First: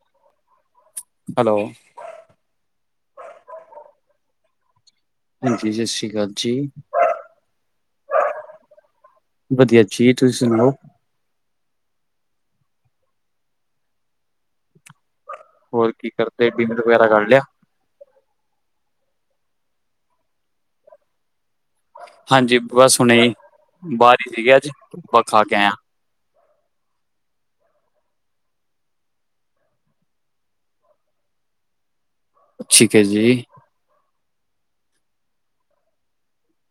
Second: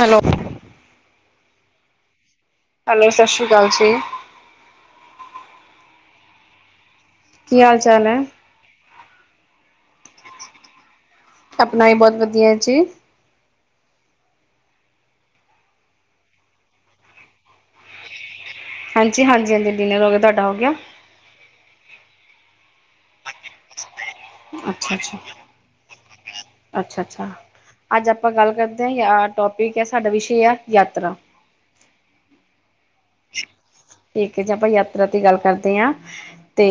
Hello hello hello ਸਤਿ ਸ਼੍ਰੀ ਅਕਾਲ ਜੀ। ਹਾਂਜੀ ਸਤਿ ਸ੍ਰੀ ਅਕਾਲ ਜੀ। ਕੀ ਹਾਲ ਚਾਲ ਹੈ। ਵਧੀਆ ਜੀ ਤੁਸੀਂ ਸੁਣਾਓ। ਆਪਣਾ ਵੀ ਬੋਤ ਵਧੀਆ ਜੀ। ਹੋਰ ਕੀ ਕਰਦੇ ਡਿਨਰ ਵਗੈਰਾ ਕਰ ਲਿਆ। ਹਾਂਜੀ-ਹਾਂਜੀ-ਹਾਂਜੀ ਡਿਨਰ ਹੋ ਗਿਆ ਤੁਹਾਡਾ ਹੋ ਗਿਆ। ਹਾਂਜੀ ਬਸ ਹੁਣੇ ਬਾਰ ਸੀਗੇ ਅੱਜ ਓ ਖਾ ਕੇ ਆਇਆ। ਅੱਛਾ-ਅੱਛਾ ਅੱਜ ਆਪਾਂ ਗੱਲ ਕਰਦੇ ਹਾਂ ਯ ਟੋਪਿਕ ਹੈ ਸਾਡਾ ਵਿਸ਼ੇ ਆ ਯਾਤਰਾ ਠੀਕ ਏ ਜੀ। ਠੀਕ ਹੈ ਜੀ ਆਪਾਂ ਯਾਤਰਾ ਦੀ ਗੱਲ ਕਰਦੇ ਹਾਂ ਤੇ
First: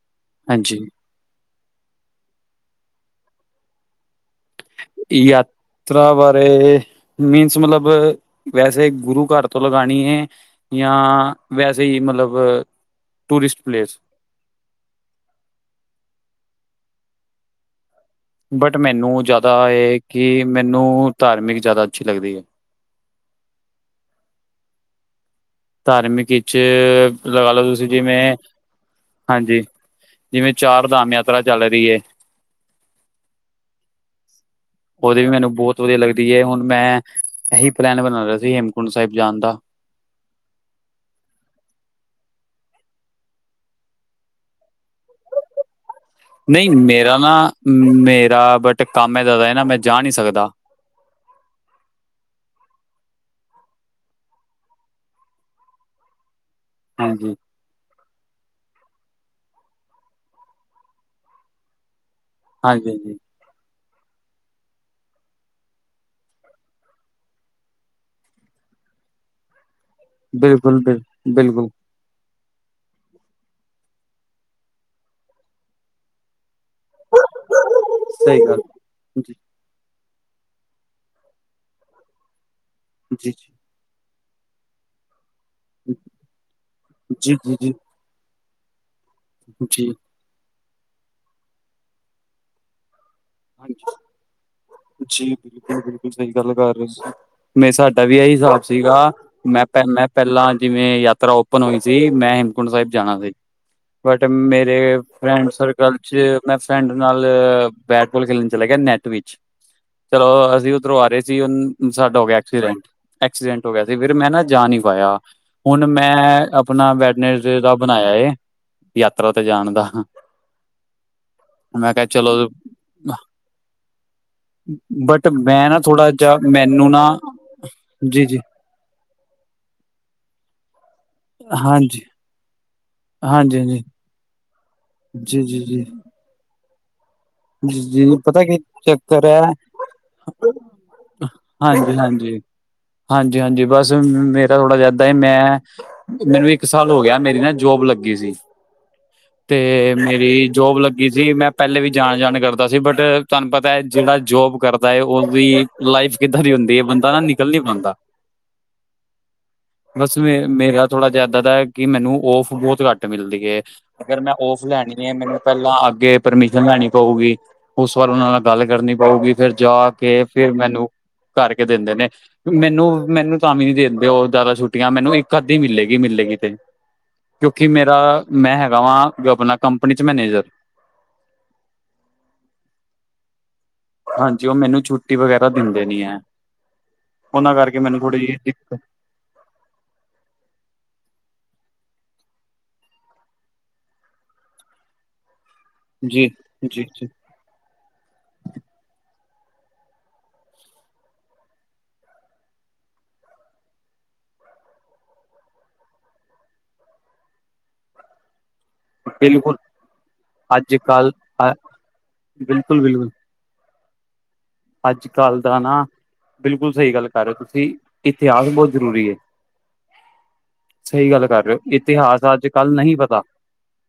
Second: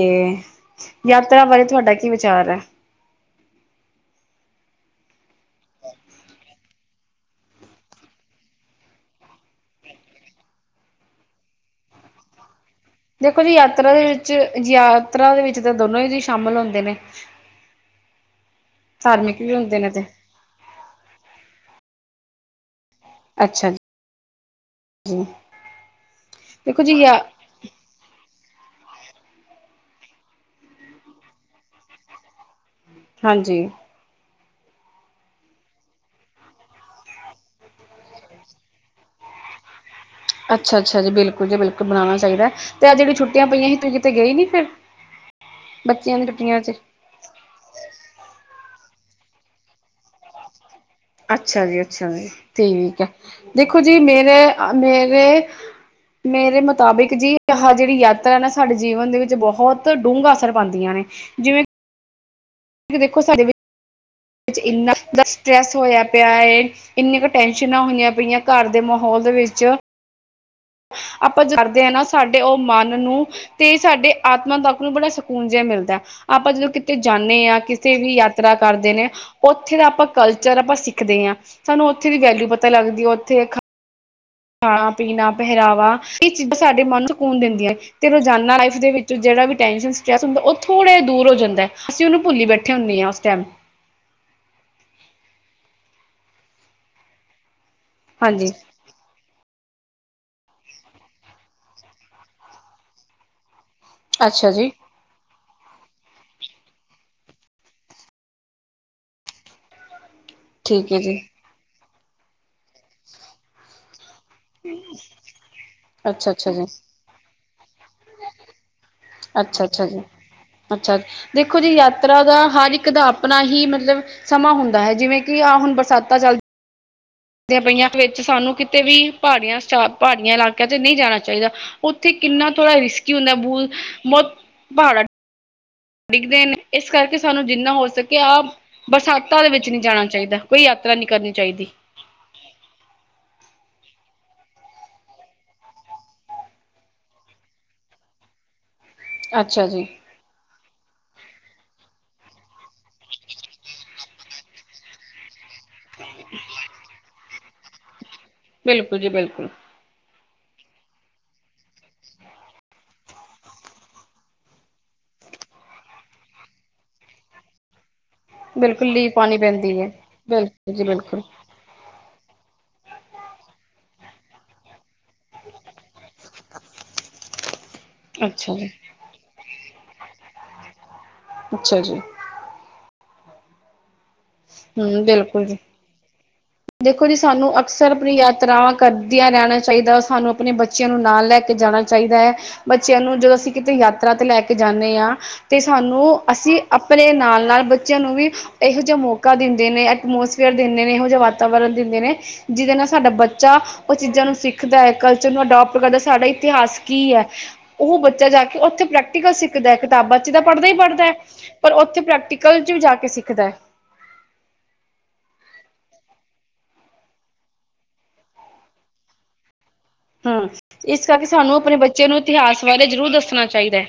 ਹਾਂਜੀ ਯਾਤਰਾ ਬਾਰੇ ਤੁਹਾਡਾ ਕੀ ਵਿਚਾਰ ਐ। [inaudible] ਯਾਤਰਾ ਬਾਰੇ ਮੀਨਸ ਮਤਲਬ ਵੈਸੇ ਗੁਰੂ ਘਰ ਤੋਂ ਲਗਾਨੀ ਏ। ਜਾਂ ਵੈਸੇ ਈ ਮਲਬ ਦੇਖੋ ਜੀ ਯਾਤਰਾ ਦੇ ਵਿੱਚ ਯਾਤਰਾ ਦੇ ਵਿੱਚ ਤਾਂ ਦੋਨੋ ਹੀ ਜੀ ਸ਼ਾਮਿਲ ਹੁੰਦੇ ਨੇ। ਬਟ ਮੈਨੂੰ ਧਾਰਮਿਕ ਵੀ ਜਾਦਾ ਹੁੰਦੇ ਨੇ ਇਹ ਤੇ ਕਿ ਮੈਨੂੰ ਧਾਰਮਿਕ ਜਾਦਾ ਅੱਛੀ ਲੱਗਦੀ ਏ। ਅੱਛਾ ਜੀ। ਧਾਰਮਿਕ 'ਚ ਦੇਖੋ ਜੀ ਯਾ ਲਗਾ ਲਓ ਤੁਸੀਂ ਜਿਵੇਂ ਹਾਂਜੀ ਜਿਵੇਂ ਚਾਰ ਧਾਮ ਯਾਤਰਾ ਚੱਲ ਰਈ ਏ। ਹਾਂਜੀ ਉਹਦੇ ਵੀ ਮੈਨੂੰ ਬਹੁਤ ਵਧੀਆ ਲੱਗਦੀ ਏ ਹੁਣ ਮੈਂ ਇਹੀ ਪਲੈਨ ਬਣਾ ਰਿਆ ਸੀ। ਹੇਮਕੁੰਟ ਸਾਹਿਬ ਜਾਣ ਦਾ। ਅੱਛਾ-ਅੱਛਾ ਜੀ ਬਿਲਕੁਲ ਜੀ ਬਿਲਕੁਲ ਬਣਾਉਣਾ ਚਾਹੀਦਾ ਤੇ ਆਹ ਜਿਹੜੀਆਂ ਛੁੱਟੀਆਂ ਪਈਆਂ ਸੀ ਤੁਸੀਂ ਕਿਤੇ ਗਏ ਨੀ ਫਿਰ [inaudible] ਬੱਚਿਆਂ ਦੇ ਨਈ ਮੇਰਾ ਨਾ ਮੇਰਾ ਬਟ ਕੰਮ ਹੈ ਇਦਾ ਦਾ ਨਾ ਮੈਂ ਜਾ ਨਈ ਸਕਦਾ। ਅੱਛਾ ਜੀ-ਅੱਛਾ ਜੀ ਠੀਕ ਹੈ ਦੇਖੋ ਜੀ ਮੇਰੇ- ਮੇਰੇ ਮੇਰੇ ਮਤ ਮੁਤਾਬਿਕ ਜੀ ਹਾਂਜੀ ਆਹ ਜਿਹੜੀ ਯਾਤਰਾ ਨਾ ਸਾਡੇ ਜੀਵਨ ਦੇ ਵਿੱਚ ਬਹੁਤ ਡੂੰਘਾ ਅਸਰ ਪਾਂਦੀਆਂ ਨੇ ਜਿਵੇਂ ਹਾਂਜੀ ਕਿਉਂਕਿ ਹਾਂਜੀ ਦੇਖੋ ਸਾਡੇ ਵਿੱਚ ਇੰਨਾ ਜ਼ਿਆਦਾ ਸਟਰ੍ਰੈਸ ਹੋਇਆ ਪਿਆ ਏ। ਇੰਨੀਆਂ ਕੁ ਟੈਨਸ਼ਨਾਂ ਹੋਈਆਂ ਪਈਆਂ ਘਰ ਦੇ ਮਾਹੌਲ ਦੇ ਵਿੱਚ। ਬਿਲਕੁਲ। ਬਿਲ ਆਪਾਂ ਬਿਲਕੁਲ ਜਾਂਦੇ ਹਾ ਨਾ। ਸਾਡੇ ਉਹ ਮਨ ਨੂੰ ਤੇ ਸਾਡੇ ਆਤਮਾ ਤੱਕ ਨੂੰ ਬੜਾ ਸਕੂਨ ਜਿਹਾ ਮਿਲਦਾ ਆਪਾਂ ਜਦੋਂ। ਕਿਤੇ ਜਾਂਦੇ ਹਾਂ, ਕਿਤੇ ਵੀ ਸਹੀ ਯਾਤਰਾ ਗੱਲ ਕਰਦੇ ਨੇ ਜੀ ਉਹ। ਉੱਥੇ ਦਾ ਆਪਾਂ ਕਲਚਰ ਆਪਾਂ ਸਿੱਖਦੇ ਹਾਂ। ਸਾਨੂੰ ਉੱਥੇ ਦੀ ਵੈਲਿਊ ਪਤਾ ਲੱਗਦੀ ਹੈ ਜੀ ਉੱਥੇ। ਜੀ ਖਾਣਾ, ਪੀਣਾ, ਪਹਿਰਾਵਾ ਇਹ ਚੀਜ਼ਾਂ ਸਾਡੇ ਮਨ ਨੂੰ ਸਕੂਨ ਜੀ ਜੀ ਦਿੰਦੀਆਂ ਜੀ ਤੇ ਰੋਜ਼ਾਨਾ ਲਾਈਫ ਦੇ ਵਿੱਚ। ਜਿਹੜਾ ਵੀ ਜੀ ਟੈਂਸ਼ਨ ਸਟਰੈਸ ਹੁੰਦਾ। ਉਹ ਥੋੜਾ ਜਿਹਾ ਦੂਰ ਹੋ ਜਾਂਦਾ ਹੈ। ਅਸੀ ਉਹਨੂੰ ਭੁੱਲੀ ਬੈਠੇ ਹੁੰਦੇ ਹਾਂ ਉਸ ਟਾਈਮ। ਹਾਂ ਜੀ ਬਿਲਕੁਲ ਬਿਲਕੁਲ ਸਹੀ ਗੱਲ ਕਰ ਰਹੇ ਸੀ ਮੈਂ ਸਾਡਾ ਵੀ ਇਹੀ ਹਾਂਜੀ। ਹਿਸਾਬ ਸੀਗਾ। ਮੈਂ ਪ ਮੈਂ ਪਹਿਲਾਂ ਜਿਵੇਂ ਯਾਤਰਾ ਓਪਨ ਹੋਈ ਸੀ। ਮੈਂ ਹੇਮਕੁੰਟ ਸਾਹਿਬ ਜਾਣਾ ਸੀ। ਬਟ ਅੱਛਾ ਜੀ ਮੇਰੇ। ਫਰੈਂਡ ਸਰਕਲ 'ਚ ਮੈਂ ਫਰੈਂਡ ਨਾਲ ਬੈਟਬੋਲ ਖੇਡਣ ਚਲਾ ਗਿਆ ਨੈੱਟ ਵਿੱਚ। ਜਦੋਂ ਅਸੀਂ ਠੀਕ ਹੈ ਉੱਧਰੋਂ ਆ ਜੀ ਰਹੇ ਸੀ ਸਾਡਾ ਹੋ ਗਿਆ ਐਕਸੀਡੈਂਟ। ਐਕਸੀਡੈਂਟ ਹੋ ਗਿਆ ਸੀ ਫਿਰ ਮੈਂ ਨਾ। ਜਾ ਨਹੀਂ ਪਾਇਆ ਹੁਣ ਮੈਂ ਅੱਛਾ ਅੱਛਾ ਜੀ ਆਪਣਾ ਵੈਡਨੈਸਡੇ ਦਾ ਬਣਾਇਆ ਹੈ। ਅੱਛਾ ਅੱਛਾ ਜੀ ਅੱਛਾ ਦੇਖੋ ਜੀ ਮੈਂ ਕਿਹਾ ਯਾਤਰਾ ਚਲੋ ਦਾ ਹਰ ਇੱਕ ਦਾ ਆਪਣਾ ਆਪਣਾ ਹੀ ਮਤਲਬ ਸਮਾਂ ਹੁੰਦਾ ਹੈ। ਜਿਵੇਂ ਬਟ ਕਿ ਆਹ ਮੈਂ ਹੁਣ ਨਾ ਥੋੜਾ ਬਰਸਾਤਾਂ ਜਿਹਾ ਚੱਲਦੀਆਂ। ਮੈਨੂੰ ਨਾ। ਚੱਲਦੀਆ ਪਈਆਂ ਵਿੱਚ ਜੀ ਜੀ ਸਾਨੂੰ ਕਿਤੇ ਵੀ ਪਹਾੜੀਆਂ ਪਹਾੜੀਆਂ ਇਲਾਕਿਆਂ 'ਚ ਨਹੀਂ ਜਾਣਾ ਚਾਹੀਦਾ ਹਾਂਜੀ ਉੱਥੇ। ਕਿੰਨਾ ਥੋੜ੍ਹਾ ਰਿਸਕੀ ਹੁੰਦਾ ਬਹੁਤ ਬਹੁਤ ਪਹਾੜਾ। ਜੀ, ਜੀ, ਜੀ। ਡਿੱਗਦੇ ਨੇ ਇਸ ਕਰਕੇ ਸਾਨੂੰ ਜਿੰਨਾ ਹੋ ਸਕੇ ਆਹ ਪਤਾ ਕੀ ਬਰਸਾਤਾਂ ਦੇ ਵਿੱਚ ਨਹੀਂ ਜਾਣਾ ਚਾਹੀਦਾ। ਕੋਈ ਨਹੀਂ ਕਰਨੀ ਚਾਹੀਦੀ ਹਾਂਜੀ, ਹਾਂਜੀ। ਹਾਂਜੀ, ਹਾਂਜੀ ਬਸ ਮੇਰਾ ਥੋੜ੍ਹਾ ਜਿਹਾ ਏਦਾਂ ਹੀ ਹੈ ਮੈਂ। ਮੈਨੂੰ ਇੱਕ ਸਾਲ ਹੋ ਗਿਆ, ਮੇਰੀ ਨਾ ਜੋਬ ਲੱਗੀ ਸੀ। ਅੱਛਾ ਜੀ ਤੇ ਮੇਰੀ ਜੋਬ ਲੱਗੀ ਸੀ। ਮੈਂ ਪਹਿਲੇ ਵੀ ਜਾਣ ਜਾਣ ਕਰਦਾ ਸੀ। ਬਟ ਤੁਹਾਨੂੰ ਪਤਾ ਹੈ ਜਿਹੜਾ ਜੋਬ ਕਰਦਾ ਹੈ, ਉਹਦੀ ਲਾਈਫ ਕਿੱਦਾਂ ਦੀ ਹੁੰਦੀ ਹੈ। ਬੰਦਾ ਨਾ ਨਿਕਲ ਨੀ ਪਾਉਂਦਾ। ਬਿਲਕੁਲ ਜੀ ਬਿਲਕੁਲ। ਬਸ ਫਿਰ ਮੇਰਾ ਥੋੜਾ ਜਿਹਾ ਇਦਾਂ ਦਾ ਕਿ ਮੈਨੂੰ ਔਫ ਬਹੁਤ ਘੱਟ ਮਿਲਦੀ ਹੈ। ਅਗਰ ਮੈਂ ਔਫ ਲੈਣੀ ਹੈ। ਮੈਨੂੰ ਪਹਿਲਾਂ ਅੱਗੇ ਪਰਮਿਸ਼ਨ ਲੈਣੀ ਪਊਗੀ। ਉਸ ਵਾਰ ਗੱਲ ਬਿਲਕੁਲ ਕਰਨੀ ਲੀਹ ਪਊਗੀ। ਪਾਣੀ ਫੇਰ ਜਾ ਪੈਂਦੀ ਹੈ ਕੇ ਫਿਰ ਬਿਲਕੁਲ ਜੀ ਮੈਨੂੰ ਬਿਲਕੁਲ ਕਰਕੇ ਦਿੰਦੇ ਨੇ। ਮੈਨੂੰ ਮੈਨੂੰ ਤਾਂ ਵੀ ਨੀ ਦਿੰਦੇ ਉਹ ਜ਼ਿਆਦਾ ਛੁੱਟੀਆਂ ਮੈਨੂੰ ਇੱਕ ਅੱਧੀ ਮਿਲੇਗੀ ਮਿਲੇਗੀ ਤੇ। ਕਿਉਂਕਿ ਮੇਰਾ ਅੱਛਾ ਮੈਂ ਜੀ ਹੈਗਾ ਵਾਂ ਆਪਣਾ ਕੰਪਨੀ 'ਚ ਮੈਨੇਜਰ। ਅੱਛਾ ਜੀ। ਹਾਂਜੀ ਉਹ ਮੈਨੂੰ ਹਮ ਛੁੱਟੀ ਬਿਲਕੁਲ ਵਗੈਰਾ ਜੀ ਦਿੰਦੇ ਨੀ ਹੈ। ਦੇਖੋ ਜੀ ਸਾਨੂੰ ਉਹਨਾਂ ਕਰਕੇ ਅਕਸਰ ਮੈਨੂੰ ਆਪਣੀ ਥੋੜੀ ਜਿਹੀ ਯਾਤਰਾਵਾਂ ਕਰ ਕਰਦਿਆਂ ਰਹਿਣਾ ਚਾਹੀਦਾ। ਸਾਨੂੰ ਆਪਣੇ ਬੱਚਿਆਂ ਨੂੰ ਨਾਲ ਲੈ ਕੇ ਜਾਣਾ ਚਾਹੀਦਾ ਹੈ। ਬੱਚਿਆਂ ਨੂੰ ਜਦੋਂ ਅਸੀਂ ਕਿਤੇ ਯਾਤਰਾ ਤੇ ਲੈ ਕੇ ਜਾਂਨੇ ਹਾਂ। ਅਤੇ ਸਾਨੂੰ ਜੀ ਅਸੀਂ ਜੀ ਜੀ ਆਪਣੇ ਨਾਲ ਨਾਲ ਬੱਚਿਆਂ ਨੂੰ ਵੀ ਇਹੋ ਜਿਹਾ ਮੌਕਾ ਦਿੰਦੇ ਨੇ ਐਟਮੋਸਫੀਅਰ ਦਿੰਦੇ ਨੇ ਇਹੋ ਜਿਹਾ ਵਾਤਾਵਰਨ ਦਿੰਦੇ ਨੇ। ਜਿਹਦੇ ਨਾਲ ਸਾਡਾ ਬੱਚਾ ਉਹ ਚੀਜ਼ਾਂ ਨੂੰ ਸਿੱਖਦਾ ਹੈ ਕਲਚਰ ਨੂੰ ਅਡੋਪਟ ਕਰਦਾ ਸਾਡਾ ਇਤਿਹਾਸ ਕੀ ਹੈ। ਉਹ ਬੱਚਾ ਜਾ ਕੇ ਉੱਥੇ ਪ੍ਰੈਕਟੀਕਲ ਬਿਲਕੁਲ ਸਿੱਖਦਾ ਕਿਤਾਬਾਂ ਚ ਤਾਂ ਪੜ੍ਹਦਾ ਹੀ ਅੱਜ ਪੜ੍ਹਦਾ ਕੱਲ ਹੈ ਪਰ ਉੱਥੇ ਪ੍ਰੈਕਟੀਕਲ ਚ' ਵੀ ਬਿਲਕੁਲ ਜਾ ਕੇ ਬਿਲਕੁਲ ਸਿੱਖਦਾ। ਅੱਜ ਕੱਲ ਦਾ ਨਾ ਬਿਲਕੁਲ ਸਹੀ ਗੱਲ ਕਰ ਰਹੇ ਹੋ ਤੁਸੀਂ ਇਤਿਹਾਸ ਬਹੁਤ ਜ਼ਰੂਰੀ ਐ ਹਾਂ ਇਸ ਕਰਕੇ ਕਰ ਰਹੇ ਸਾਨੂੰ ਹੋ ਆਪਣੇ ਬੱਚੇ ਨੂੰ ਅੱਜ ਇਤਿਹਾਸ ਕੱਲ੍ਹ ਬਾਰੇ ਨਹੀਂ ਜ਼ਰੂਰ ਪਤਾ ਦੱਸਣਾ ਚਾਹੀਦਾ ਹੈ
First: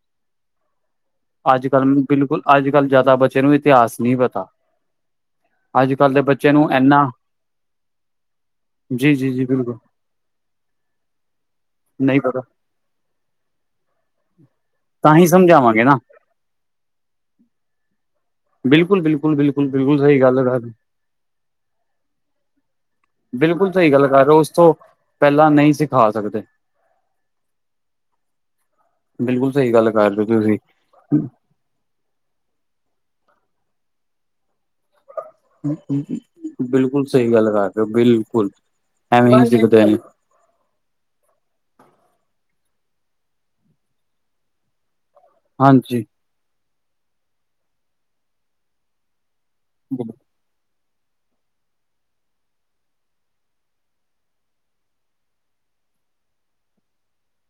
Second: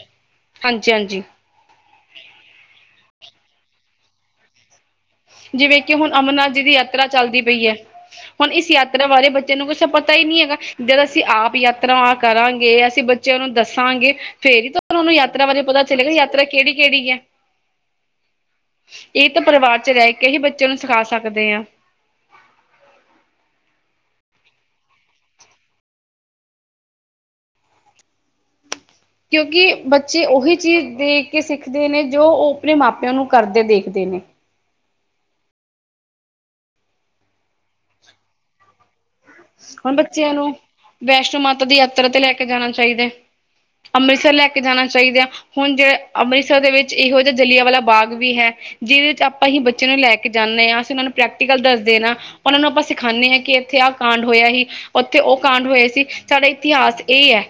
ਹਾਂਜੀ ਹਾਂਜੀ ਅੱਜ ਕੱਲ ਬਿਲਕੁਲ ਅੱਜ ਕੱਲ੍ਹ ਜ਼ਿਆਦਾ ਬੱਚੇ ਨੂੰ ਇਤਿਹਾਸ ਨਹੀਂ ਪਤਾ ਜਿਵੇਂ ਕਿ ਅੱਜ ਹੁਣ ਕੱਲ੍ਹ ਦੇ ਅਮਰਨਾਥ ਬੱਚੇ ਜੀ ਨੂੰ ਦੀ ਯਾਤਰਾ ਇੰਨਾ ਚੱਲਦੀ ਪਈ ਹੈ ਹੁਣ ਇਸ ਯਾਤਰਾ ਜੀ ਬਾਰੇ ਜੀ ਜੀ ਬੱਚੇ ਨੂੰ ਬਿਲਕੁਲ ਕੁਛ ਪਤਾ ਹੀ ਨਹੀਂ ਹੈਗਾ ਜਦ ਅਸੀਂ ਆਪ ਯਾਤਰਾ ਨਹੀਂ ਪਤਾ ਕਰਾਂਗੇ ਅਸੀਂ ਬਚੇ ਬੱਚੇ ਉਹਨੂੰ ਦੱਸਾਂਗੇ ਫੇਰ ਹੀ ਤਾਂ ਉਹਨੂੰ ਹੀ ਯਾਤਰਾ ਬਾਰੇ ਪਤਾ ਸਮਝਾਵਾਂਗੇ ਨਾ ਚਲੇਗਾ ਯਾਤਰਾ ਕਿਹੜੀ ਕਿਹੜੀ ਹੈ ਬਿਲਕੁਲ ਬਿਲਕੁਲ ਬਿਲਕੁਲ ਬਿਲਕੁਲ ਲੈ ਸਹੀ ਕੇ ਹੀ ਗੱਲ ਕਰ ਬੱਚਿਆਂ ਰਹੇ, ਨੂੰ ਸਿਖਾ ਸਕਦੇ ਹਾਂ ਬਿਲਕੁਲ ਸਹੀ ਗੱਲ ਕਰ ਰਹੇ ਹੋ ਉਸ ਤੋਂ ਪਹਿਲਾਂ ਨਹੀਂ ਸਿਖਾ ਸਕਦੇ ਬਿਲਕੁਲ ਸਹੀ ਕਿਉਂਕਿ ਗੱਲ ਕਰ ਬੱਚੇ ਰਹੇ ਹੋ ਉਹੀ ਤੁਸੀਂ ਚੀਜ਼ ਦੇਖ ਕੇ ਸਿੱਖ ਦੇਖਦੇ ਨੇ ਜੋ ਉਹ ਆਪਣੇ ਮਾਪਿਓ ਨੂੰ ਕਰਦੇ ਦੇਖਦੇ ਨੇ ਬਿਲਕੁਲ ਸਹੀ ਗੱਲ ਕਰਦੇ ਹੋ ਬਿਲਕੁਲ ਐਵੇਂ ਹੀ ਸਿੱਖਦੇ ਹੌਣ ਨੇ ਬੱਚੇਿਆਂ ਨੂੰ ਵੈਸ਼ਨੋ ਮਾਤਾ ਦੀ ਯਾਤਰਾ ਤੇ ਲੈ ਕੇ ਜਾਣਾ ਚਾਹੀਦਾ ਅੰਮ੍ਰਿਤਸਰ ਲੈ ਕੇ ਜਾਣਾ ਚਾਹੀਦਾ ਹੁਣ ਜਿਵੇਂ ਹਾਂਜੀ ਅੰਮ੍ਰਿਤਸਰ ਦੇ ਵਿੱਚ ਇਹੋ ਜਿਹਾ ਜਲੀਆਂ ਵਾਲਾ ਬਾਗ ਵੀ ਹੈ ਜਿਹਦੇ ਵਿੱਚ ਆਪਾਂ ਹੀ ਬੱਚੇ ਨੂੰ ਲੈ ਕੇ ਜਾਂਦੇ ਹਾਂ ਅਸੀਂ ਉਹਨਾਂ ਨੂੰ ਪ੍ਰੈਕਟੀਕਲ ਦੱਸਦੇ ਆ ਉਹਨਾਂ ਨੂੰ ਆਪਾਂ ਸਿਖਾਉਂਦੇ ਹਾਂ ਕਿ ਇੱਥੇ ਆਹ ਕਾਂਡ ਹੋਇਆ ਸੀ ਉੱਥੇ ਉਹ ਕਾਂਡ ਹੋਇਆ ਸੀ ਸਾਡਾ ਇਤਿਹਾਸ ਇਹ ਹੈ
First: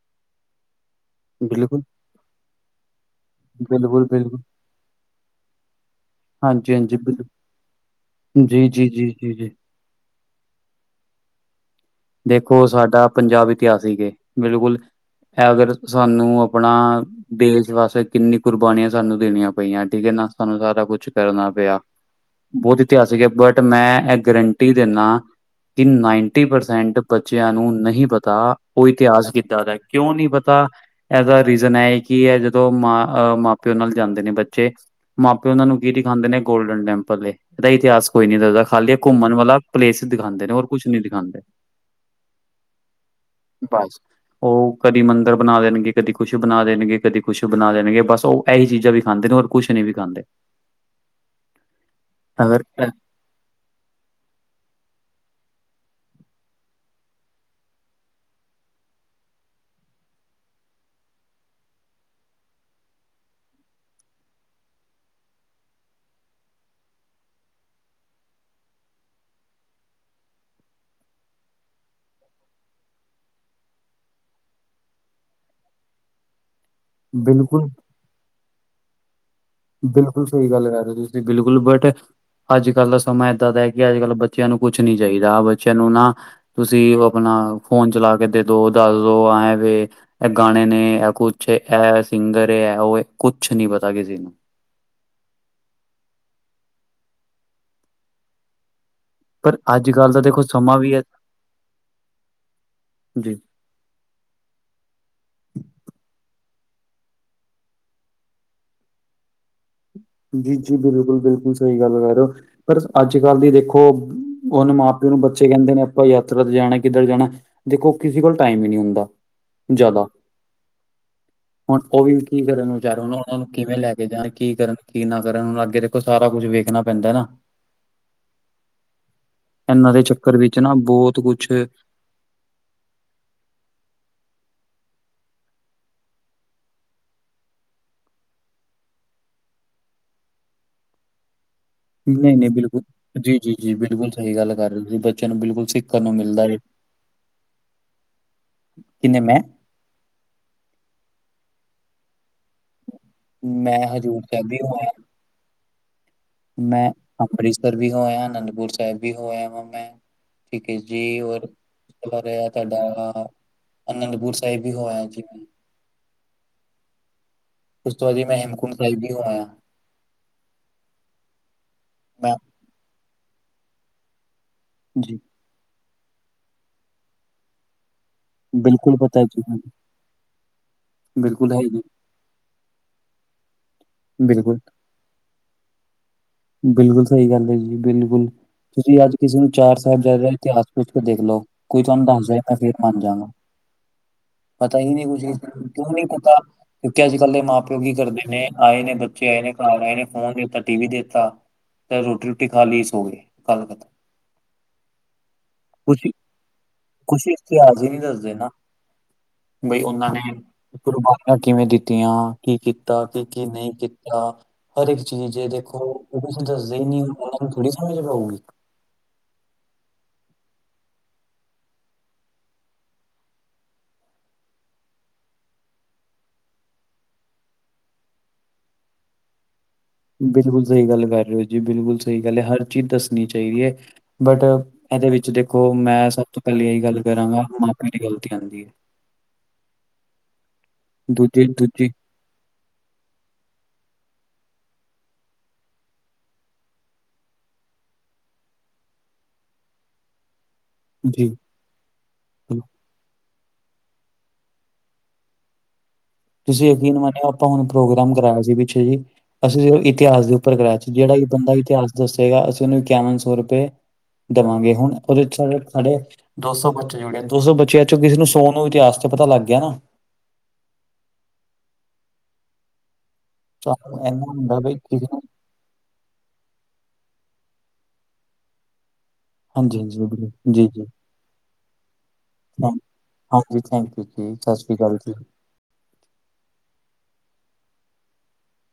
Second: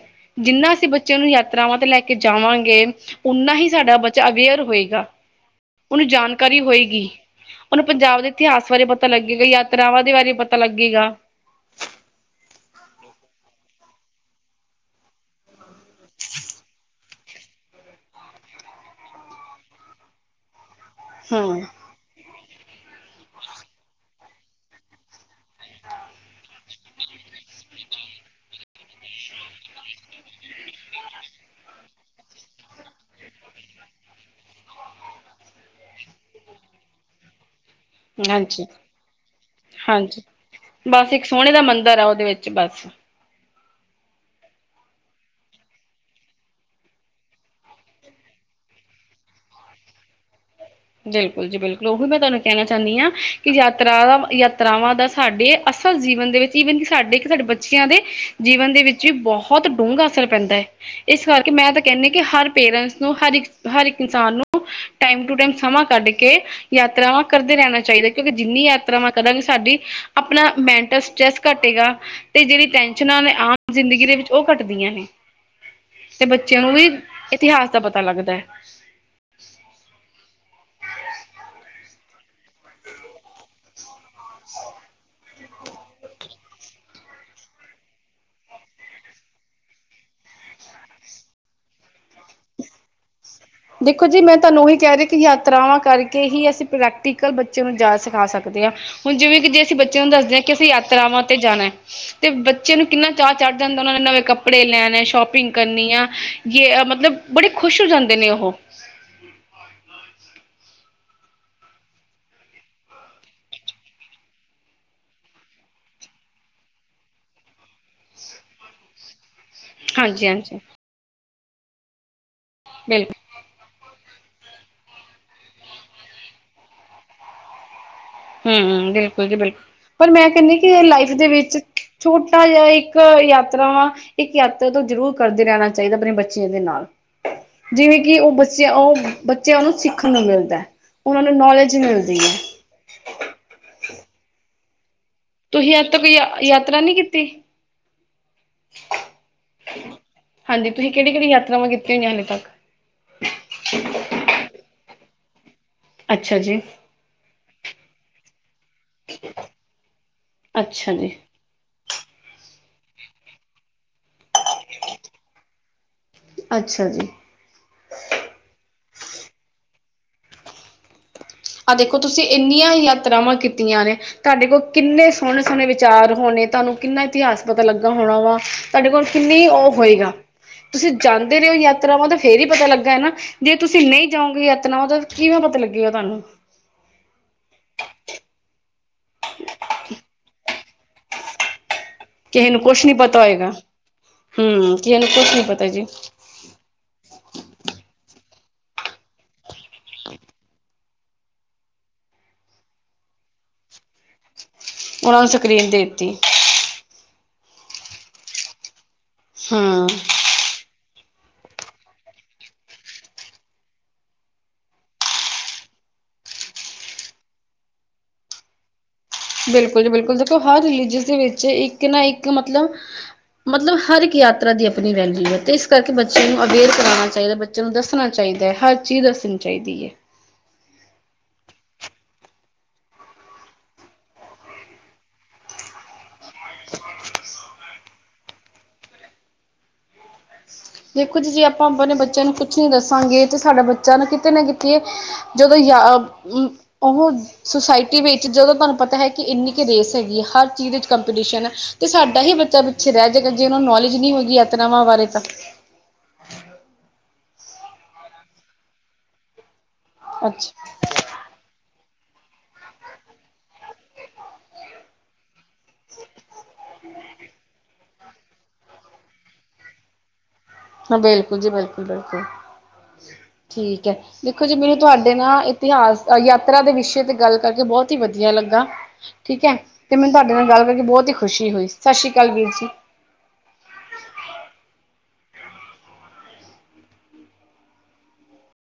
ਜਿੰਨਾ ਅਸੀਂ ਬ ਬੱਚੇ ਨੂੰ ਯਾਤਰਾਵਾਂ ਬਿਲਕੁਲ ਤੇ ਲੈ ਕੇ ਜਾਵਾਂਗੇ ਓਨਾ ਹੀ ਸਾਡਾ ਬਿਲਕੁਲ ਬੱਚਾ ਬਿਲਕੁਲ ਅਵੇਅਰ ਹੋਏਗਾ ਉਹਨੂੰ ਜਾਣਕਾਰੀ ਹਾਂਜੀ ਹੋਏਗੀ ਹਾਂਜੀ ਉਹਨੂੰ ਪੰਜਾਬ ਦੇ ਜੀ, ਇਤਿਹਾਸ ਬਾਰੇ ਜੀ, ਪਤਾ ਜੀ, ਜੀ, ਜੀ। ਲੱਗੇਗਾ ਤਰਾਵਾਂ ਦੇ ਬਾਰੇ ਪਤਾ ਲੱਗੇਗਾ ਦੇਖੋ ਸਾਡਾ ਪੰਜਾਬ ਇਤਿਹਾਸਿਕ ਏ ਬਿਲਕੁਲ ਹੈ, ਅਗਰ ਸਾਨੂੰ ਆਪਣਾ ਦੇਸ਼ ਵਾਸਤੇ ਕਿੰਨਨੀ ਕੁਰਬਾਨੀਆਂ ਸਾਨੂੰ ਦੇਣੀਆਂ ਪਈਆਂ ਠੀਕ ਹੈ ਨਾ ਸਾਨੂੰ ਸਾਰਾ ਕੁਛ ਕਰਨਾ ਹਮ ਪਿਆ ਬਹੁਤ ਇਤਿਹਾਸਿਕ ਹੈ ਬਟ ਮੈਂ ਇਹ ਗਰੰਟੀ ਦਿੰਨਾ ਕਿ ਨਾਈਨਟੀ ਪਰਸੰਟ ਸੈਂਟ ਬੱਚਿਆਂ ਨੂੰ ਨਹੀਂ ਪਤਾ ਉਹ ਇਤਿਹਾਸ ਕਿੱਦਾਂ ਦਾ ਕਿਉਂ ਨਹੀਂ ਪਤਾ ਇਹਦਾ ਰੀਜ਼ਨ ਹੈ ਇਹ ਕਿ ਇਹ ਜਦੋਂ ਮਾਂ ਮਾਂ ਪਿਓ ਨਾਲ ਜਾਂਦੇ ਨੇ ਬੱਚੇ ਮਾਂ ਪਿਓਨਾਂ ਨੂੰ ਕੀ ਦਿਖਾਉਦੇ ਨੇ ਗੋਲਡਨ ਟੈਂਪਲ ਏ, ਇਹਦਾ ਇਤਿਹਾਸ ਕੋਈ ਨੀ ਦੱਸਦਾ, ਹਾਂਜੀ ਖਾਲੀ ਇਹ ਘੁੰਮਣ ਵਾਲਾ ਪਲੇਸ ਹਾਂਜੀ ਦਿਖਾਂਦੇ ਨੇ ਹੋਰ ਕੁਛ ਨੀ ਬਸ ਇੱਕ ਦਿਖਾਉਂਦੇ ਸੋਹਣੇ ਦਾ ਮੰਦਿਰ ਆ ਉਹਦੇ ਵਿੱਚ ਚ ਬਸ ਬਸ ਉਹ ਕਦੀ ਮੰਦਿਰ ਬਣਾ ਦੇਣਗੇ ਕਦੀ ਕੁਛ ਬਣਾ ਦੇਣਗੇ ਕਦੀ ਕੁਛ ਬਣਾ ਦੇਣਗੇ ਬਸ ਉਹ ਇਹੀ ਚੀਜ਼ਾਂ ਵੀਖਾਂਦੇ ਨੇ ਔਰ ਕੁਛ ਨਹੀਂ ਵੀਖਾਂਦੇ ਬਿਲਕੁਲ ਜੀ ਬਿਲਕੁਲ ਉਹੀ ਮੈਂ ਤੁਹਾਨੂੰ ਅਗਰ ਕਹਿਣਾ ਚਾਹੁੰਦੀ ਹਾਂ ਕਿ ਯਾਤਰਾ ਯਾਤਰਾਵਾਂ ਦਾ ਸਾਡੇ ਅਸਲ ਜੀਵਨ ਦੇ ਵਿੱਚ ਈਵਨ ਕਿ ਸਾਡੇ ਕਿ ਸਾਡੇ ਬੱਚਿਆਂ ਦੇ ਜੀਵਨ ਦੇ ਵਿੱਚ ਵੀ ਬਹੁਤ ਢੂੰਗਾ ਅਸਰ ਪੈਂਦਾ ਹੈ ਇਸ ਕਰਕੇ ਮੈਂ ਤਾਂ ਕਹਿੰਦੀ ਕਿ ਹਰ ਪੇਰੈਂਟਸ ਨੂੰ ਹਰ ਇੱਕ ਹਰ ਇੱਕ ਇਨਸਾਨ ਨੂੰ ਟਾਈਮ ਟੂ ਟਾਈਮ ਸਮਾਂ ਕੱਢ ਕੇ ਯਾਤਰਾਵਾਂ ਕਰਦੇ ਰਹਿਣਾ ਚਾਹੀਦਾ, ਕਿਉਂਕਿ ਜਿੰਨੀ ਯਾਤਰਾਵਾਂ ਕਦਾਂ ਵੀ ਸਾਡੀ ਆਪਣਾ ਮੈਂਟਲ ਸਟਰੈਸ ਘੱਟੇਗਾ ਤੇ ਜਿਹੜੀ ਟੈਨਸ਼ਨਾਂ ਨੇ ਆਮ ਜ਼ਿੰਦਗੀ ਦੇ ਵਿੱਚ ਉਹ ਘੱਟਦੀਆਂ ਨੇ, ਤੇ ਬੱਚਿਆਂ ਨੂੰ ਵੀ ਬਿਲਕੁਲ ਇਤਿਹਾਸ ਦਾ ਪਤਾ ਲੱਗਦਾ ਹੈ ਬਿਲਕੁਲ ਸਹੀ ਗੱਲ ਕਰ ਰਹੇ ਹੋ ਤੁਸੀਂ, ਬਿਲਕੁਲ ਬਟ ਅੱਜ ਕੱਲ ਦਾ ਸਮਾਂ ਇੱਦਾਂ ਦਾ ਕਿ ਅੱਜ ਕੱਲ ਬੱਚਿਆਂ ਨੂੰ ਕੁਛ ਨੀ ਚਾਹੀਦਾ ਬੱਚਿਆਂ ਨੂੰ ਨਾ ਤੁਸੀਂ ਉਹ ਆਪਣਾ ਫੋਨ ਚਲਾ ਕੇ ਦੇ ਦੋ ਦੱਸ ਦੋ ਐਂ ਵੇ ਐ ਗਾਣੇ ਨੇ ਐ ਕੁਛ ਏ ਇਹ ਸਿੰਗਰ ਏ ਇਹ ਓਹ ਏ ਕੁ ਦੇਖੋ ਜੀ ਮੈਂ ਤੁਹਾਨੂੰ ਉਹੀ ਕਹਿ ਰਹੀ ਯਾਤਰਾਵਾਂ ਕਰਕੇ ਹੀ ਅਸੀਂ ਪ੍ਰੈਕਟੀਕਲ ਬੱਚੇ ਨੂੰ ਜ ਸਿਖਾ ਸਕਦੇ ਹਾਂ। ਹੁਣ ਜਿਵੇਂ ਕਿ ਪਰ ਜੇ ਅਸੀਂ ਅੱਜ ਬੱਚਿਆਂ ਨੂੰ ਕੱਲ੍ਹ ਦਾ ਦੱਸਦੇ ਦੇਖੋ ਹਾਂ ਕਿ ਅਸੀਂ ਸਮਾਂ ਵੀ ਹੈ ਯਾਤਰਾਵਾਂ ਤੇ ਜਾਣਾ ਤੇ ਬੱਚੇ ਨੂੰ ਕਿੰਨਾ ਚਾਹ ਜੀ ਚੜ ਜਾਂਦਾ ਉਹਨਾਂ ਨੇ ਨਵੇਂ ਕੱਪੜੇ ਲੈਣੇ ਸ਼ੋਪਿੰਗ ਕਰਨੀ ਆ ਯੇ ਮਤਲਬ ਬੜੇ ਖੁਸ਼ ਹੋ ਜਾਂਦੇ ਨੇ ਉਹ [unintelligible] ਉਹ ਜੀ ਜੀ ਬਿਲਕੁਲ ਬਿਲਕੁਲ ਸਹੀ ਗੱਲ ਕਰ ਰਹੇ ਹੋ। ਪਰ ਅੱਜ ਕੱਲ੍ਹ ਦੀ ਦੇਖੋ [unintelligible] ਮਾਂ ਪਿਓ ਨੂੰ ਬੱਚੇ ਕਹਿੰਦੇ ਨੇ ਆਪਾਂ ਯਾਤਰਾ ਤੇ ਜਾਣਾ ਕਿੱਧਰ ਜਾਣਾ ਦੇਖੋ ਕਿਸੇ ਕੋਲ ਟਾਈਮ ਹੀ ਨਹੀਂ ਹੁੰਦਾ। ਜ਼ਿਆਦਾ। ਹਾਂਜੀ ਹਾਂਜੀ। ਹੁਣ ਉਹ ਵੀ ਕੀ ਕਰਨ ਵਿਚਾਰੇ ਬਿਲਕੁਲ ਉਹਨਾਂ ਨੂੰ ਕਿਵੇਂ ਲੈ ਕੇ ਜਾਣ ਕੀ ਕਰਨ ਕੀ ਨਾ ਕਰਣ ਹੁਣ ਅੱਗੇ ਦੇਖੋ ਸਾਰਾ ਕੁਛ ਵੇਖਣਾ ਪੈਂਦਾ ਨਾ। ਹਮ ਬਿਲਕੁਲ ਜੀ ਬਿਲਕੁਲ ਇਹਨਾਂ ਦੇ ਪਰ ਮੈਂ ਚੱਕਰ ਕਹਿੰਦੀ ਵਿੱਚ ਨਾ ਕਿ ਲਾਈਫ ਬਹੁਤ ਦੇ ਕੁਛ ਵਿੱਚ ਛੋਟਾ ਜਿਹਾ ਇੱਕ ਯਾਤਰਾ ਇੱਕ ਯਾਤਰਾ ਤੋਂ ਜ਼ਰੂਰ ਕਰਦੇ ਰਹਿਣਾ ਚਾਹੀਦਾ ਆਪਣੇ ਬੱਚਿਆਂ ਦੇ ਨਾਲ। ਜਿਵੇਂ ਕਿ ਉਹ ਬੱਚਿਆਂ ਉਹ ਬੱਚਿਆਂ ਉਹਨੂੰ ਸਿੱਖਣ ਨੂੰ ਮਿਲਦਾ ਉਹਨਾਂ ਨੂੰ ਨੌਲੇਜ ਮਿਲਦੀ ਹੈ। ਨਹੀਂ, ਨਹੀਂ ਬਿਲਕੁਲ ਜੀ ਜੀ ਜੀ ਬਿਲਕੁਲ ਸਹੀ ਗੱਲ ਕਰ ਰਹੇ ਹੋ ਤੁਸੀਂ ਨੂੰ ਬਿਲਕੁਲ ਤੁਸੀਂ ਅੱਜ ਸਿੱਖਣ ਤੱਕ ਨੂੰ ਯਾ ਮਿਲਦਾ ਏ। ਯਾਤਰਾ ਨਹੀਂ ਕੀਤੀ? ਕਿੰਨੇ ਮੈਂ, ਹਾਂਜੀ ਤੁਸੀਂ ਕਿਹੜੀ ਕਿਹੜੀ ਯਾਤਰਾਵਾਂ ਕੀਤੀ ਹੋਈਆਂ ਹਲੇ ਤੱਕ? ਮੈਂ ਹਜ਼ੂਰ ਸਾਹਿਬ ਵੀ ਹੋ ਆਯਾ। ਅੱਛਾ ਜੀ, ਮੈਂ ਅੰਮ੍ਰਿਤਸਰ ਵੀ ਹੋ ਆਯਾ ਅਨੰਦਪੁਰ ਹੋਆ ਵਾ ਮੈਂ ਠੀਕ ਹੈ ਜੀ ਔਰ [unintelligible] ਰਿਹਾ ਤੁਹਾਡਾ ਅਨੰਦਪੁਰ ਸਾਹਿਬ ਵੀ ਹੋ ਆਯਾ ਜਿਵੇਂ ਅੱਛਾ ਜੀ। ਉਸ ਤੋਂ ਬਾਅਦ ਹੀ ਮੈਂ ਹੇਮਕੁੰਟ ਸਾਹਿਬ ਵੀ ਹੋ ਆਇਆ। ਆਹ ਦੇਖੋ ਤੁਸੀਂ ਮੈਂ ਇੰਨੀਆਂ ਯਾਤਰਾਵਾਂ ਕੀਤੀਆਂ ਨੇ ਤੁਹਾਡੇ ਕੋਲ ਕਿੰਨੇ ਜੀ ਸੋਹਣੇ ਵਿਚਾਰ ਹੋਣੇ ਤੁਹਾਨੂੰ ਕਿੰਨਾ ਇਤਿਹਾਸ ਪਤਾ ਲੱਗਾ ਹੋਣਾ ਵਾ ਤੁਹਾਡੇ ਬਿਲਕੁਲ ਕੋਲ ਪਤਾ ਹੈ ਕਿੰਨਾ ਜੀ ਉਹ ਮੈਨੂੰ, ਹੋਏਗਾ ਤੁਸੀਂ ਜਾਂਦੇ ਰਹੇ ਬਿਲਕੁਲ ਹੋ ਹੈ ਜੀ, ਯਾਤਰਾਵਾਂ ਤਾਂ ਫੇਰ ਹੀ ਪਤਾ ਲੱਗਾ ਨਾ ਜੇ ਤੁਸੀਂ ਨਹੀਂ ਜਾਓਗੇ ਬਿਲਕੁਲ। ਯਾਤਰਾਵਾਂ ਤਾਂ ਕਿਵੇਂ ਪਤਾ ਲੱਗੇਗਾ ਤੁਹਾਨੂੰ? ਬਿਲਕੁਲ ਸਹੀ ਗੱਲ ਹੈ ਜੀ ਬਿਲਕੁਲ ਤੁਸੀਂ ਅੱਜ ਕਿਸੇ ਨੂੰ ਚਾਰ ਸਾਹਿਬ ਜਾਦਇਆ ਦਾ ਇਤਿਹਾਸ ਕੁਛ ਕੇ ਦੇਖ ਲਓ ਕੋਈ ਤੁਹਾਨੂੰ ਦੱਸ [unintelligible] ਕਿਸੇ ਮੈਂ ਨੂੰ ਫੇਰ ਕੁਛ ਨੀ ਪਤਾ ਜਾਗਾ ਹੋਏਗਾ। ਹੂੰ, ਪਤਾ ਹੀ ਕਿਸੇ ਨਹੀਂ ਨੂੰ ਕੁਛ ਇਸ ਨੀ ਪਤਾ ਜੀ, ਕਿਉਂ ਨਹੀਂ ਪਤਾ ਕਿਉਂਕਿ ਅੱਜ ਕੱਲ ਦੇ ਮਾਂ ਪਿਓ ਕੀ ਕਰਦੇ ਨੇ ਆਏ ਨੇ ਬੱਚੇ ਆਏ ਨੇ ਘਰ ਆਏ ਨੇ ਫੋਨ ਦਿੱਤਾ ਟੀ ਵੀ ਦੇ ਦਿੱ ਤੇ ਰੋਟੀ ਰੋਟੀ ਖਾ ਲਈ ਸੋ ਗਏ ਗੱਲ ਖਤਮ ਉਹਨਾਂ ਨੂੰ ਸਕਰੀਨ ਦੇ ਕੁਛ ਤੀ। ਕੁਛ ਇਤਿਹਾਸ ਹੀ ਨਹੀਂ ਦੱਸਦੇ ਨਾ ਬਈ ਹੂੰ, ਉਹਨਾਂ ਨੇ ਕੁਰਬਾਨੀਆਂ ਕਿਵੇਂ ਦਿੱਤੀਆਂ ਕੀ ਕੀਤਾ ਕਿ ਕੀ ਨਹੀਂ ਕੀਤਾ। ਹਰ ਇੱਕ ਚੀਜ਼ ਏ ਦੇਖੋ ਉਹ ਤੁਂਸੀ ਦੱਸਦੇ ਹੀ ਨੀ ਉਹਨਾ ਨੂੰ ਥੋੜੀ ਸਮਝ ਪਊਗੀ ਬਿਲਕੁਲ ਜੀ ਬਿਲਕੁਲ ਦੇਖੋ ਹਰ ਰਿਲੀਜਸ ਦੇ ਵਿੱਚ ਇੱਕ ਨਾ ਇੱਕ ਮਤਲਬ ਮਤਲਬ ਹਰ ਇੱਕ ਯਾਤਰਾ ਦੀ ਆਪਣੀ ਵੈਲਿਊ ਹੈ ਤੇ ਇਸ ਕਰਕੇ ਬੱਚਿਆਂ ਨੂੰ ਅਵੇਅਰ ਕਰਾਉਣਾ ਚਾਹੀਦਾ ਬਚਿਆਂਚ ਨੂੰ ਦੱਸਣਾ ਚਾਹੀਦਾ ਹੈ ਹਰ ਚੀਜ਼ ਦੱਸਣੀ ਚਾਹੀਦੀ ਹੈ। ਬਿਲਕੁਲ ਸਹੀ ਗੱਲ ਕਰ ਰਹੇ ਹੋ ਜੀ ਬਿਲਕੁਲ ਸਹੀ ਗੱਲ ਹੈ ਹਰ ਚੀਜ਼ ਦੱਸਣੀ ਚਾਹੀਦੀ ਹੈ ਬਟ ਐਦੇ ਵਿੱਚ ਦੇਖੋ ਮੈਂ ਸਬ ਤੋਂ ਪੈਲੇ ਐਹੀ ਗੱਲ ਕਰਾਂਗਾ ਮਾਂ ਪਓ ਦੀ ਗਲਤੀ ਹੁੰਦੀ। [inaudible] ਦੇਖੋ ਜੀ ਜੇ ਦੂਜੀ ਆਪਾਂ ਦੂਜੀ ਆਪਣੇ ਬੱਚਿਆਂ ਨੂੰ ਕੁਛ ਨੀ ਦੱਸਾਂਗੇ ਤੇ ਸਾਡੇ ਬੱਚਾ ਨਾ ਕਿਤੇ ਨਾ ਕਿਤੇ ਜਦੋਂ ਯ ਅ ਓਹ ਸੁੋਸਾਇਟੀ ਵਿੱਚ ਜਦੋਂ ਤੁਆਨੂੰ ਪਤਾ ਐ ਕਿ ਇੰਨੀ ਕੁ ਰੇਸ ਹੈਗੀ ਐ ਹਰ ਚੀਜ਼ ਚ ਜੀ ਜੀ। ਕੰਪਟੀਸ਼ਨ ਹੈ ਤੇ ਸਾਡਾ ਹੀ ਬੱਚਾ ਪਿੱਛੇ ਰੈ ਜੇਗਾ ਜੇ ਓਨਾਨੂੰ ਨਾਲੇਜ ਨੀ ਹੋਏਗੀ ਯਾਤਰਾਵਾਂ ਬਾਰੇ ਤਾਂ ਤੁਸੀਂ ਯਕੀਨ ਮੰਨਿਓ ਆਪਾਂ ਹੁਣ ਪ੍ਰੋਗਰਾਮ ਕਰਾਇਆ ਸੀ ਪਿੱਛੇ ਜੀ ਅਸੀਂ ਸਿਰਫ ਇਤਿਹਾਸ ਦੇ ਉੱਪਰ ਅੱਛਾ ਕਰਾਇਆ ਸੀ। ਜੇੜਾ ਵੀ ਬੰਦਾ ਇਤਿਹਾਸ ਦੱਸੇਗਾ ਅਸੀਂ ਓਨੂੰ ਇਕਯਾਵਨ ਸੌ ਰੁਪਏ ਦਵਾਂਗੇ ਹੁਣ ਓਦੇ ਚ ਐ ਸਾਡੇ ਦੋ ਸੌ ਬੱਚੇ ਜੁੜੇ ਦੋ ਸੌ ਬੱਚਿਆਂ ਚੋਂ ਕਿਸੇ ਨੂੰ ਸੋ ਨੂੰ ਇਤਿਹਾਸ ਤੇ ਪਤਾ ਲੱਗ ਗਿਆ ਨਾ। ਹਾਂ ਬਿਲਕੁਲ ਜੀ ਬਿਲਕੁਲ ਬਿਲਕੁਲ ਠੀਕ ਐ ਸਾਨੂੰ ਇੰਨਾ ਦੇਖੋ ਜੀ ਹੁੰਦਾ ਬਈ ਮੈਨੂੰ ਕਿਸੇ ਤੁਆਡੇ ਨੂੰ ਨਾਲ ਇਤਿਹਾਸ ਯਾਤਰਾ ਦੇ ਵਿਸ਼ੇ ਤੇ ਗੱਲ ਕਰਕੇ ਬੋਤ ਈ ਵਦੀਆ ਲੱਗਾ। ਠੀਕ ਐ ਹਾਂਜੀ ਤੇ ਹਾਂਜੀ ਮੈਨੂੰ ਤੁਆਡੇ ਨਾਲ ਬਿਲਕੁਲ ਗੱਲ ਜੀ ਕਰਕੇ ਜੀ ਬੋਤ ਈ ਖੁਸ਼ੀ ਹੋਈ ਸਾਸ਼ੀ ਕਾਲ ਵੀਰ ਜੀ। ਹਾਂ- ਹਾਂਜੀ ਥੈਂਕ ਯੂ ਜੀ ਸਾਸ਼੍ਰੀ ਕਾਲ ਜੀ।